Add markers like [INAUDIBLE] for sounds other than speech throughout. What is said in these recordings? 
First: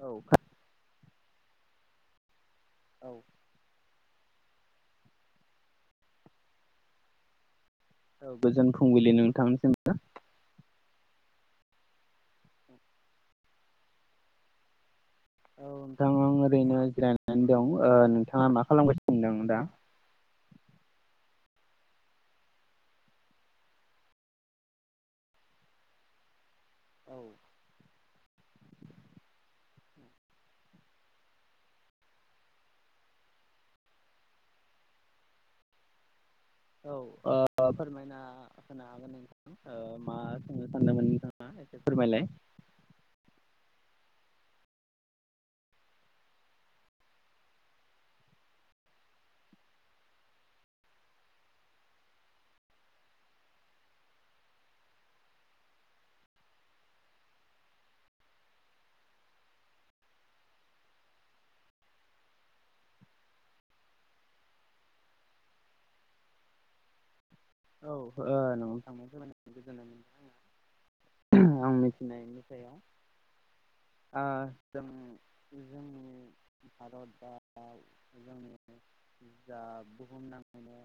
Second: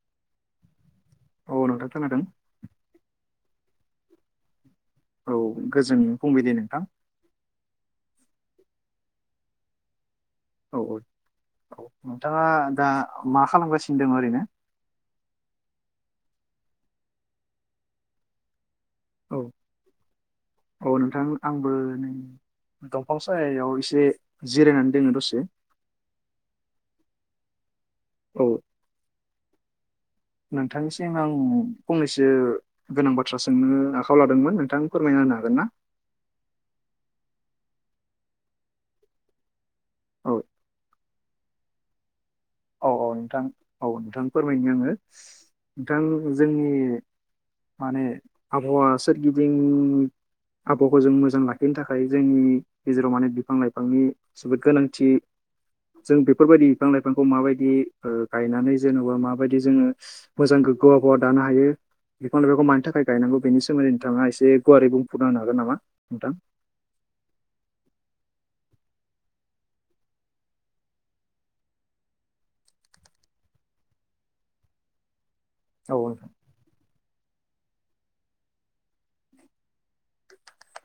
औ। औ नोंथां खोनादों। औ। औ गोजोन फुंबिलि नोंथां। औ गोजोन फुंबिलि नोंथांनिसिम बो। औ औ औ नोंथाङा दा मा खालामगासिनो दङ ओरैनो? औ नोंथां आं ओरैनो जिरायनानै दं ओ नोंथाङा मा खालामगासिनो औ ददों दा? औ नोंथां आंबो नै दंफां सायाव एसे जिरायनानै दोङो दसे। औ। औ। नोंथांनिसिम आं फंनैसो गोनां बाथ्रा सोंनो आखायाव लादोंमोन नोंथां फोरमायनो हागोन ना? [INAUDIBLE] औ फोरमायना होनागोन नों मा औ सोंनो सानदोंमोन? फोरमायलाइ औ औ नोंथां औ नोंथां फोरमायनो आङो नोंथां जोंनि माने आबहावा सोरगिदिं आबहावाखौ जों मोजां लाखिनो थाखाय जोंनि गेजेराव माने बिफां लाइफांनि जोबोद गोनांथि जों बेफोरबायदि बिफां लाइफां माबायदि गायनानै जेन'बा माबायदि जोङो मोजां गोग्गोवा गा दानो हायो बिफां लाइफाखौ मानि थाखाय गायनांगौ बेनि सोमोन्दै नोंथाङा एसे गुवारै बुंफुंनो होनो हागोन नामा नोंथां? औ न'आव थांनायाव ज गोजोननाय मोनदों आङो आं मिथिनायनि सायाव आ जों औ जोंनि नोंथां भारत बा जोंनि जा बुहुम नाङैनो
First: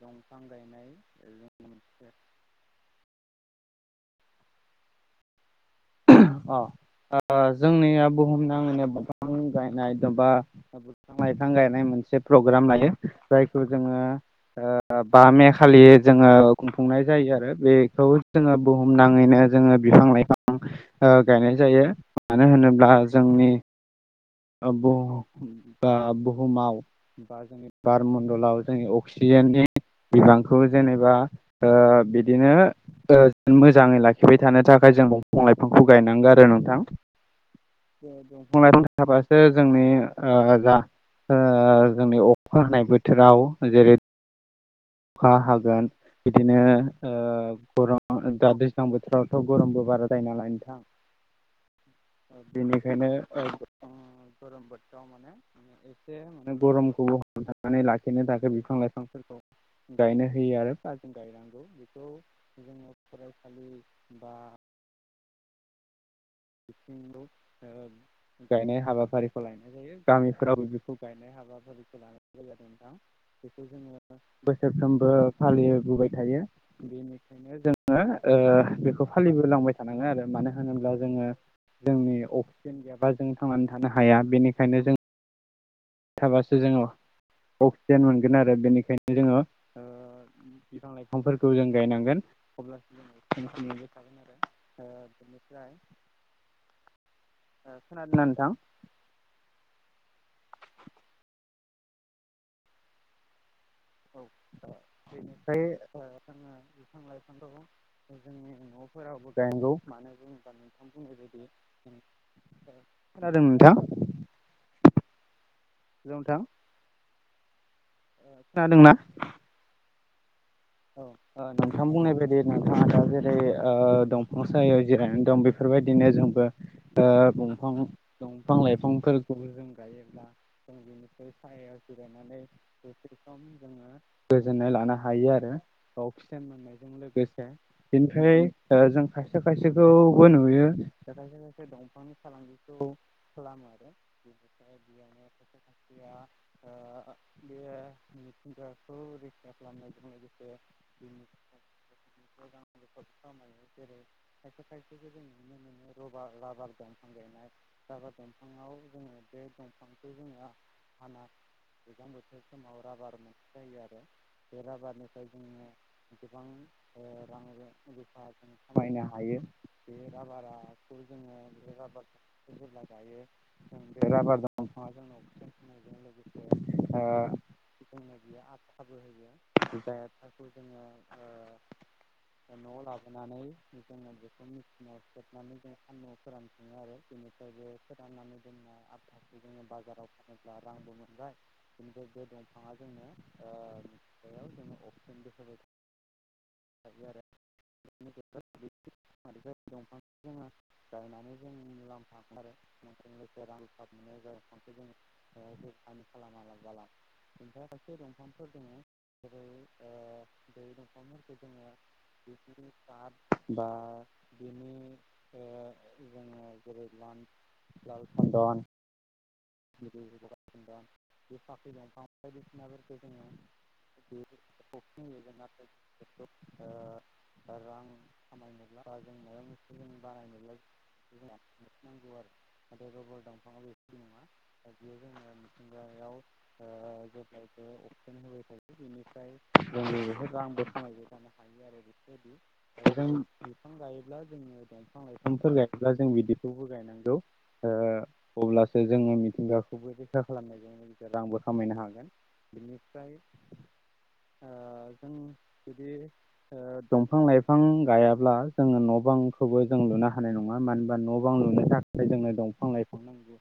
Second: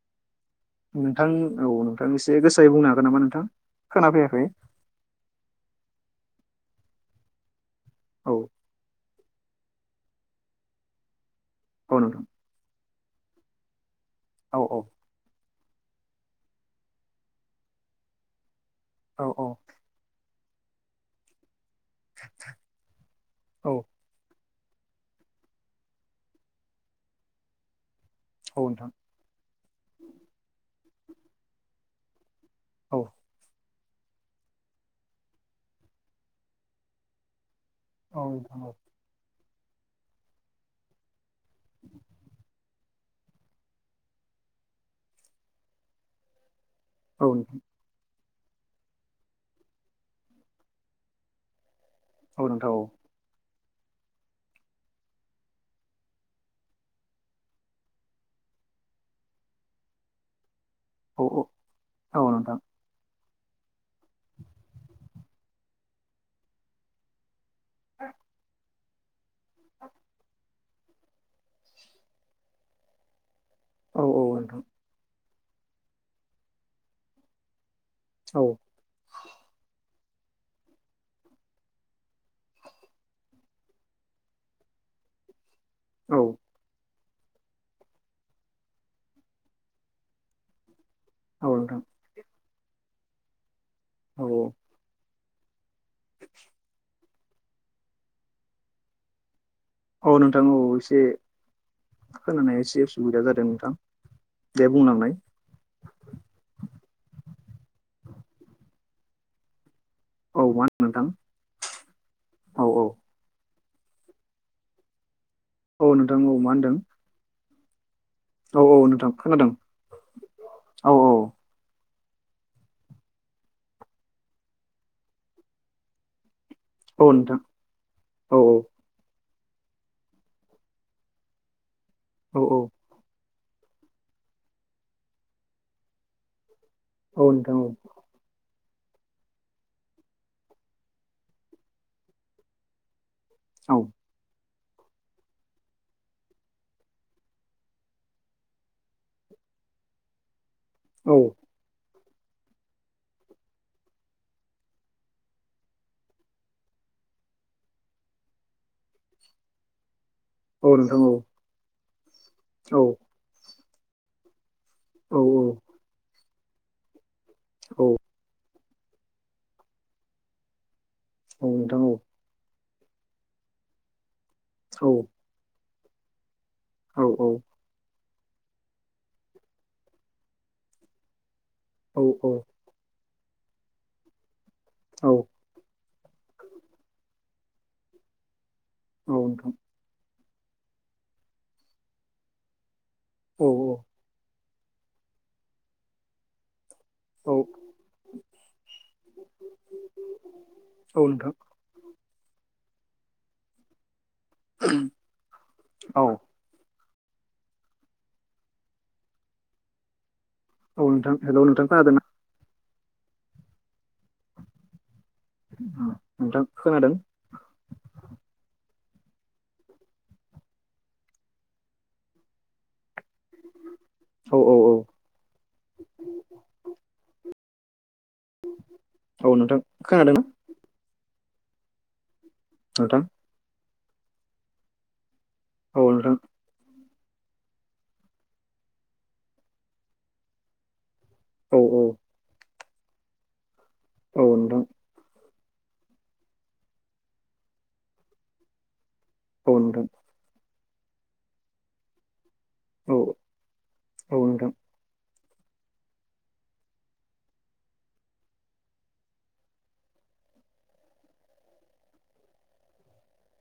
दंफां गायनाय नोंथां जों औ मोनसे नोंथां एसे गोसायै बुंनो हागोन नामा नोंथां खोना फैयाखै अ जोंनिया औ बुहुम नाङैनो बिफां गायनाय बा बिफां लाइफां गायनाय औ मोनसे नोंथां प्रग्राम नालाय जायखौ औ औ जोङो बा मे खालि जोङो खुंफुंनाय जायो आरो बेखौ जोङो बुहुम औ नाङैनो औ जोङो बिफां लाइफां गायनाय जायो मानो होनोब्ला जोंनि औ अ बा बुहुमाव बा जोंनि बार मणडलाव औ जोंनि नोंथां अक्सिजेननि बिबांखौ जेनेबा ओ बिदिनो औ [INAUDIBLE] मोजाङै लाखिबाय थानो थाखाय जों दंफां लाइफांखौ गायनांगौ आरो नोंथां। जों औ दंफां नोंथां औ लाइफां थाबासो जोंनि ओ जा जोंनि अखा हानाय बोथोराव जेरै अखा हागोन बिदिनो ओ औ नोंथां गरम दा दैज्लां बोथोरावथ' गरमबो बारा जायो नालाय नोंथां औ नोंथां बेनिखायनो गरम बोथोराव माने एसे मे गरमखौ हमथनानै लाखिनो थाखाय बिफां लाइफांफोरखौ गायनो होयो आरो बा जों औ गायनांगौ बेखौ औ नोंथां जोङो। फरायसालि बा बिफां गायनाय हाबाफारिखौ लायनाय जायो गामिफोरावबो बेखौ गायनाय हाबाफारिखौ लानाय जादों नोंथां। बेखौ औ जोङो नोंथां बोसोरफ्रोमबो फालिबोबाय थायो बेनिखायनो जों जोङो औ ओ बेखौ फालिबो लांबाय थानाङो आरो मानो होनोब्ला जोङो जोंनि अक्सिजेन गैयाबा जों थांनानै थानो हाया बेनिखायनो जों औ थाबासो जोङो अक्सिजेन मोनगोन आरो बेनिखायनो जोङो ओ बिफां औ लाइफांफोरखौ जों नोंथां गायनांगोन अब्लासो जों बि मोनबाय थागोन औ आरो [INAUDIBLE] [INAUDIBLE] खोनादोंना नोंथां। औ नोंथां औ एसे खोनानाय एसे उसुबिदा जादों नोंथां। औ दे बुं बेनिफ्राय जों बिफां लाइफांखौ जोंनि न' फोरावबो गायनांगौ मानो औ बुङोब्ला मा होनो नोंथां बुंनाय बायदि औ औ खोनादों नोंथां। औ नोंथां औ मा होनदों? औ औ खोनादोंना नोंथां खोनादों। औ औ। नोंथां बुंनाय बायदि नोंथाङा दा जेरै दंफां सायाव जिरायनानै दं बेफोर बायदिनो जोंबो दा औ नोंथां दंफां औ दंफां लाइफांफोर जों गायोब्ला जों बेनिफ्राय सायाव औ जिरायनानै औ जोङो गोजोननाय लानो हायो आरोबाव मोननाय औ लोगोसे नोंथां औ बेनिफ्राय। जों खायसे खायसेखौबो नुयो खायसे खायसे दंफांनि फालांगिखौ खालामो औ आरो बेनि बे मिथिंगाखौ रैखा खालामनाय [INAUDIBLE] खायो औ जेरै खायसे खायसेखौ जों नुनो मोनो रबार राबार दफां गायनाय। राबार दंफाङाव जोङो बे दंफां। जोङो औ नोंथां औ हाना गोजां बोथोर समाव औ नोंथां औ राबार मोनसे जायो आरो बे राबार। औ औ जोङो गोबां रां औ रुफा जों खामायनो हायो बे राबाराखौ जोङो औ बे नोंथां औ राबार दायो जों बे राबार दंफांआ औ जों नो अकिजेन होनायजों औ लोगोसे [INAUDIBLE] खौ जोङो। औ औ। होनानै जोङो बेखौ मेसिनाव सोबनानै जों आ न' फोरानफुङो आरो बेनिफ्राय बे फोराननानै जोंना आताखौ जोङो बाजाराव [INAUDIBLE] [INAUDIBLE] आरो औ। [UNINTELLIGIBLE] गायनानै जों मुलाम्फा [INAUDIBLE] औ खायसे दंफांफोर दङ जेरै [INAUDIBLE] औ नोंथां हेलौ नोंथां खोनादोंना बेनि नोंथां जोङो जेरै खोनादों लाल सन्दन। [INAUDIBLE] औ औ। औ र [INAUDIBLE] [INAUDIBLE] औ नोंथां खोनादोंना नाथाय नोंथां रबार दंफांआ बेफोरबायदि नङा बेयो जोङो औ मिथिंगायाव। नोंथां [INAUDIBLE] हायो आरो बेफोर औ औ बायदि बिफां गायोब्ला औ जोङो नोंथां दंफां लाइफां गायोब्ला जों बिदिखौबो गायनांगौ अब्ला जोङो औ नोंथां मिथिंगाखौबो रैखा खालामनायजों लोगोसे रांबो खामायनो हागोन। औ बिनिफ्राय। [INAUDIBLE] [INAUDIBLE] दंफां लाइफां गायाब्ला जोङो न' बांखौबो जों लुनो हानाय नङा माने बा न' बां लुनो थाखाय जोंनो दंफां लाइफां नांगौ।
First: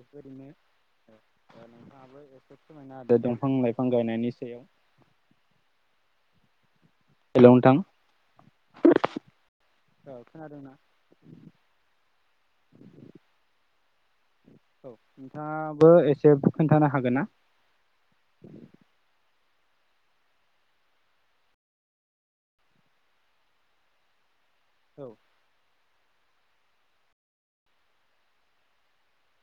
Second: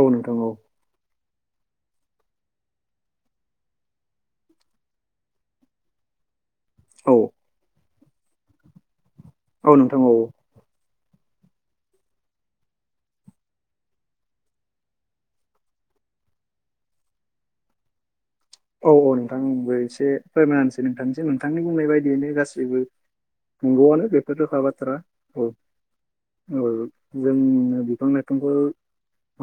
औ नोंथां औ दंफां लाइफां गायनायनि औ हेलौ नोंथां। औ खोनादोंना। [INAUDIBLE] [UNINTELLIGIBLE] औ नोंथाङाबो एसे खोन्थानो हागोन ना। औ औ नोंथांबो एसे फोरमायसै नोंथांनिस नोंथांनि बुंनाय बायदियैनो गासैबो। नोंगौवानो बेफोर रोखाबाथ्रा। औ जोंनो बिफां लाइफांखौ।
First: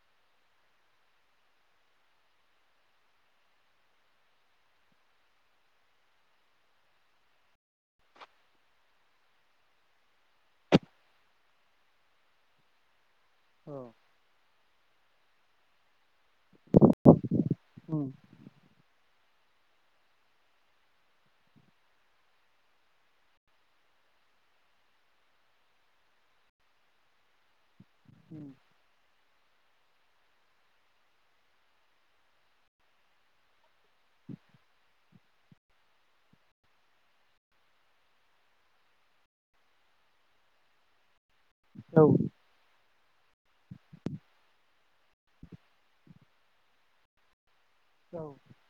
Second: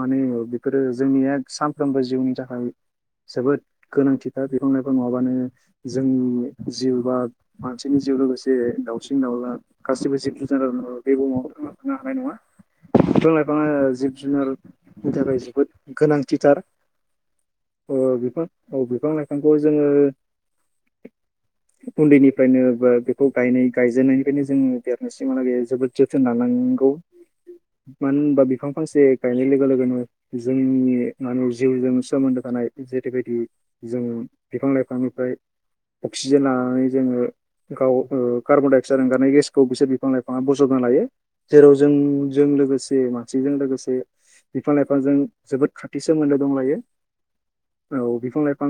माने बेफोरो जोंनिया सानफ्रोमबो जिउनि थाखाय जोबोद। गोनांथिखा बिफां लाइफां नङाबानो जोंनि जिउ बा मानसिनि जिउ लोगोसे। दाउसिन दाउला गासिबो जिब जुनजार बे बुहुमाव थांना थांनो हानाय नङा। [INAUDIBLE] [UNINTELLIGIBLE] बिफां लाइफाङा औ जिब जुनारनि थाखाय जोबोद गोनां। थिथार उम ओ बिफां औ बिफां लाइफांखौ जोङो। [INAUDIBLE] [UNINTELLIGIBLE] उन्दैनिफ्रायनो बा बेखौ गायनाय गायजेननायनिफ्रायनो जोङो देरनायसिमालागे जोबोद जोथोन लानाङो। नोंगौ। [INAUDIBLE] [UNINTELLIGIBLE] मानो होनबा उम बिफां फांसे। गायनाय लोगो लोगोनो जोंनि माने जिउजों सोमोन्दो थानाय जेरैबायदि। जों बिफां लाइफांनिफ्राय अक्सिजेन लानानै जोङो। गाव कार्बन डाइ अक्साइड ओंखारनाय गेसखौ बिसोर बिफां लाइफाङा बजबना लायो। जेराव औ जोंजों लोगोसे मानसिजों लोगोसे बिफां लाइफां। बिफांजों जोबोद खाथि सोमोन्दो दंलायो। औ।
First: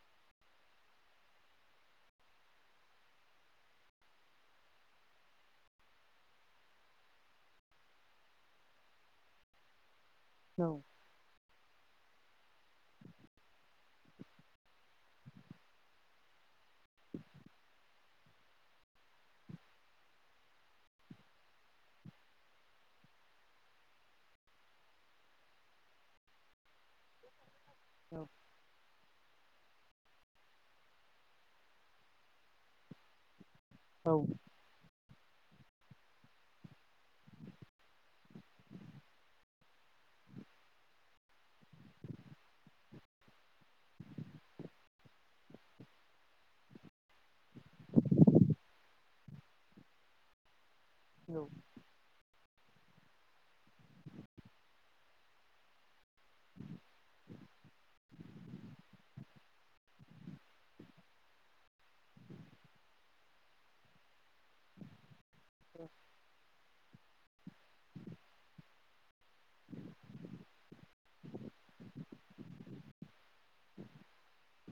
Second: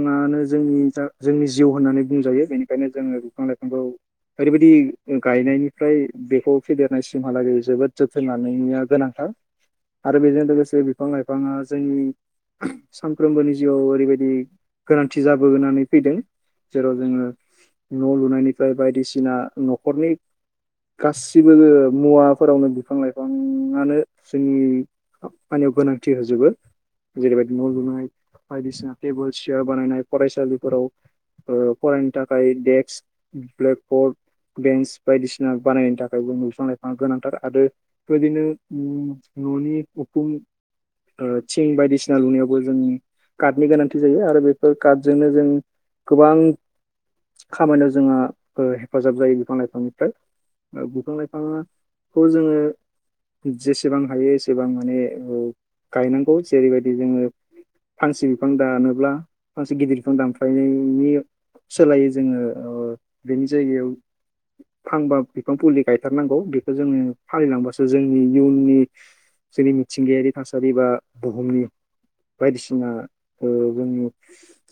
मानो जोंनि जा जोंनि जिउ होननानै बुंजायो बेनिखायनो जोङो बिफां लाइफांखौ। ओरैबायदि गायनायनिफ्राय बेखौ फेदेरनायसिमहालागै जोबोद जोथोन लानायनिया गोनांथार। [UNINTELLIGIBLE] [INAUDIBLE] आरो बेजों औ लोगोसे बिफां लाइफाङा जोंनि सानफ्रोमबोनि जिउआव ओरैबायदि। गोनांथि जाबोनानै फैदों जेराव जोङो। न' लुनायनिफ्राय बायदिसिना न'खरनि। गासिबो मुवाफोरावनो बिफां लाइफाङानो। फानियाव गोनांथि होजोबो जेरैबायदि न' लुनाय औ बायदिसिना टेबोल। सियार बानायनाय फरायसालिफोराव ओ फरायनो थाखाय देक्स। औ ब्लेकबर्ड बेन्स बायदिसिना। बानायनायनि थाखायबो बिफां लाइफांआ गोनांथार आरो बेदिनो न'नि उफुं। थिं बायदिसिना लुनायावबो जों काटनि गोनां। थि जायो आरो बेफोर कार्टजोंनो जों गोबां। खामानियाव जोंहा हेफाजाब जायो बिफां लाइफांनिफ्राय बिफां लाइफाङा। खौ जोङो। जेसेबां हायो एसेबां माने गायनांगौ जेरैबायदि जोङो। फांसे बिफां दानोब्ला फांसे गिदिर बिफां दानफायनायनि। सोलायो जोङो बेनि जायगायाव फांबा। बिफां फुलि गायथारनांगौ बेखौ जोङो फालिलांबासो जोंनि। इयननि जोंनि मिथिंगायारि थासारि बा बुहुमनि बायदिसिना। ओ [INAUDIBLE] जोंनि [UNINTELLIGIBLE]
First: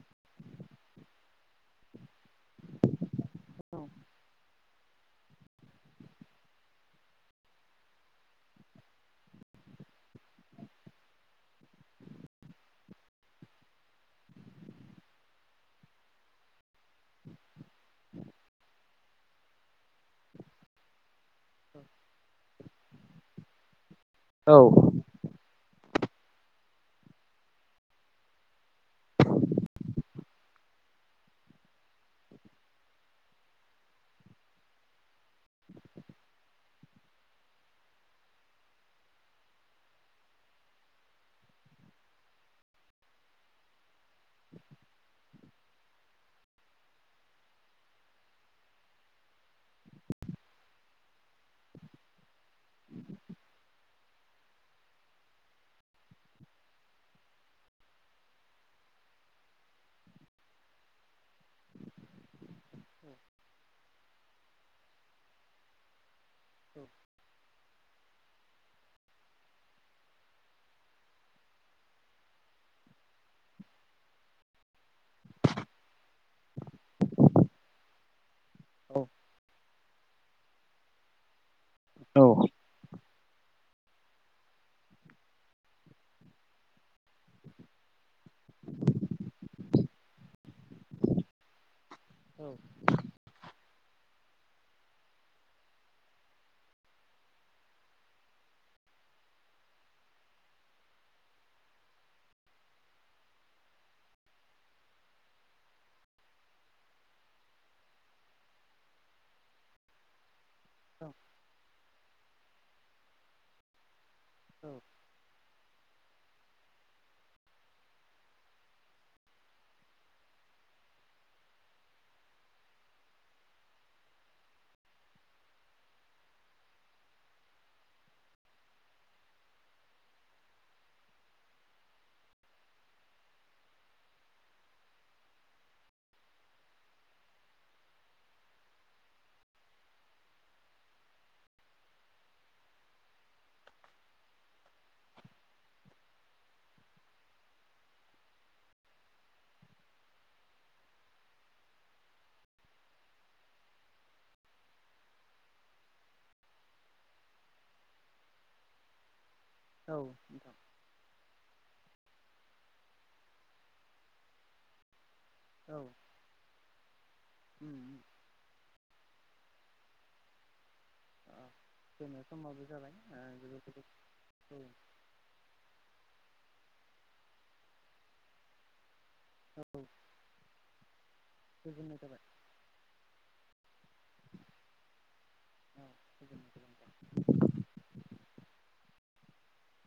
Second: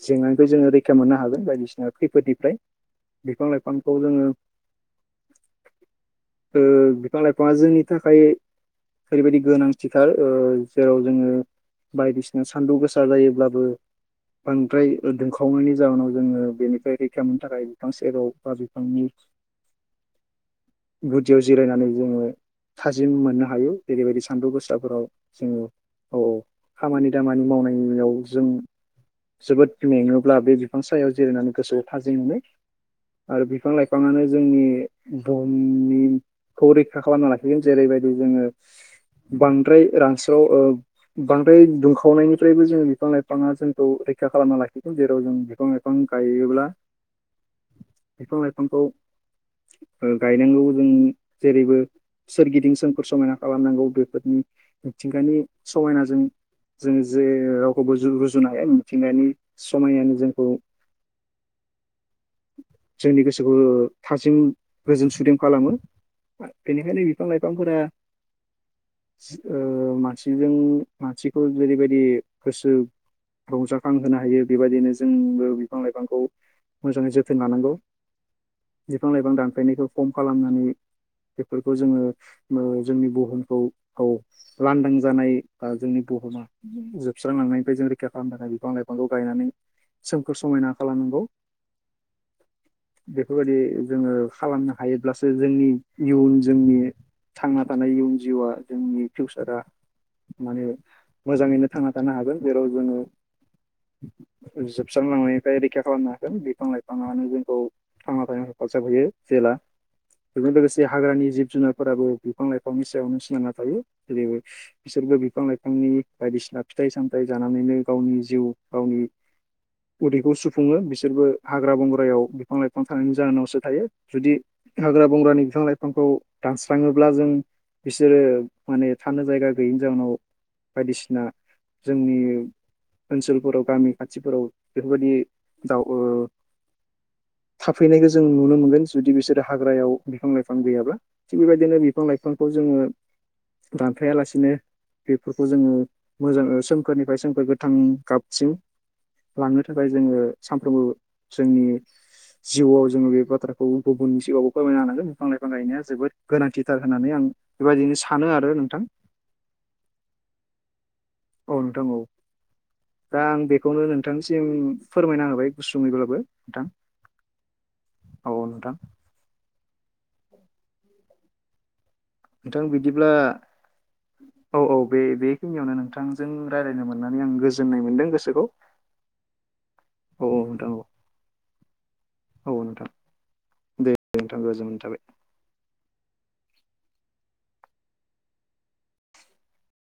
जेंनानिफ्राय जोङो रैखा मोननो हागोन बायदिसिना खैफोदनिफ्राय। बिफां लाइफांखौ जोङो। [INAUDIBLE] [UNINTELLIGIBLE] ओ बिफां लाइफाङा जोंनि थाखाय ओरैबायदि गोनांथिथार जेराव जोंङो बायदिसिना सान्दुं गोसा जायोब्ला बांद्राय दुंखावनायनि जाहोनाव जोंङो बेनिफ्राय रैखा मोननो थाखाय बिफां सेराव ओ बिफांनि गुदियाव जिरायनानै जोङो थाजिम मोननो हायो जेरैबायदि सान्दुं गोसाफोराव जोंङो औ औ खामानि दामानि मावनाय नुयो जों जोबोद मेङोब्ला बे बिफां सायाव जिरायनानै गोसोखौ थाजि मोनो आरो बिफां लाइफाङानो जोंनि बुहुमनिखौ रैखा खालामना लाखिगोन जेरै बेबायदि जोंङो बांद्राय रानस्राव ओ बांद्राय दुंखावनायनिफ्रायबो जोंङो बिफां लाइ बिफांआ जोंखौ रैखा खालामना लाखिगोन जेराव जों बिफां लाइफां गायोब्ला बिफां लाइफांखौ ओ गायनांगौ जों जेरैबो सोरगिदिं सोमखोर समायना खालामनांगौ गो मिथिंगानि समायनाजों जों जे रावखौबो रुजुनो हाया मिथिंनायनि समायनायानो जोंखौ जोंनि गोसोखौ थाजिम गोजोन सुदेम खालामो बेनिखायनो बिफां लाइफांफोरा ओ मानसिजों मानसिखौ जेरैबायदि गोसो रंजाखां होनो हायो बेबायदिनो जोंबो बिफां लाइफांखौ मोजाङै जोथोन लानांगौ बिफां लाइफां दानफायनायखौ खम खालामनानै बेफोरफोरखौ जोंङो जोंनि बुहुमखौ औ लांदां जानाय जोंनि बुहुमा जोबस्रांलांनायनिफ्राय जों रै रा खालामनो थाखाय बिफां लाइफांखौ गायनानै सोमखोर समायना खालामनांगौ बेफोरबादि जोंङो खालामनो हायोब्लासो जोंनि इयुन जोंनि थांना थानाय इयुन जिउआ जोंनि फिउसारा माने मोजाङैनो थांना थानो हागोन जेराव जोङो [INAUDIBLE] जोबस्रांलांनायनिफ्राय रैखा खालामनो हागोन बिफां लाइफाङानो जोंखौ थांना थानो थाखाय [INAUDIBLE] जेला बेजों लोगोसे हाग्रानि जिब जुनारफोराबो बिफां लाइफांनि सायावनो सिनायना थायो जेरैबो औ बिसोरबो बिफां लाइफांनि बायदिसिना फिथाइ सामथाइ जानानैनो गावनि जिउ गावनि उदैखौ सुफुङो बिसोरबो हाग्रा बंग्रायाव बिफां लाइफां थानायनि जाहोनावसो थायो जुदि हाग्रा बंग्रानि बिफां लाइफांखौ दानस्राङोब्ला जों बिसोरो माने थानो जायगा गैयिनि जाउनाव बायदिसिना जोंनि ओनसोलफोराव गामि खाथिफोराव बेफोरबायदि दाव ओ [INAUDIBLE] थाफैनायखौ जों नुनो मोनगोन जुदि बिसोरो हाग्रायाव बिफां लाइफां गैयाब्ला थिग बेबायदिनो बिफां लाइफांखौ जों [INAUDIBLE] दानफायालासिनो बेफोरखौ जोंङो मोजां ओ सोमखोरनिफ्राय सोमखोर गोथां गाबसिम लांनो थाखाय जोङो सानफ्रोमबो जोंनि जिउआव जोङो बे बाथ्राखौ गुबुननि सिगांआवबो फोरमायनो हानांगोन बिफां लाइफां गायनाया जोबोद गोनांथिथार होननानै आं बेबायदिनो सानो आरो नोंथां औ नोंथां औ नोंथां औ दा आं बेखौनो नोंथांनिसिम फोरमायना होबाय बाय औ गुसुैब्लाबो नोंथां उम औ नोंथां [INAUDIBLE] नोंथां समाबो जाबाय बिदिब्ला गोजोननाय औ थाबाय औ बे बेखिनियावनो नोंथां जों रायलायनो मोननानै आं गोजोननाय मोनदों गोसोखौ [UNINTELLIGIBLE] औ औ नोंथां गोजोननाय जाबाय औ औ नोंथां दे नोंथां गोजोननाय थाबाय [UNINTELLIGIBLE]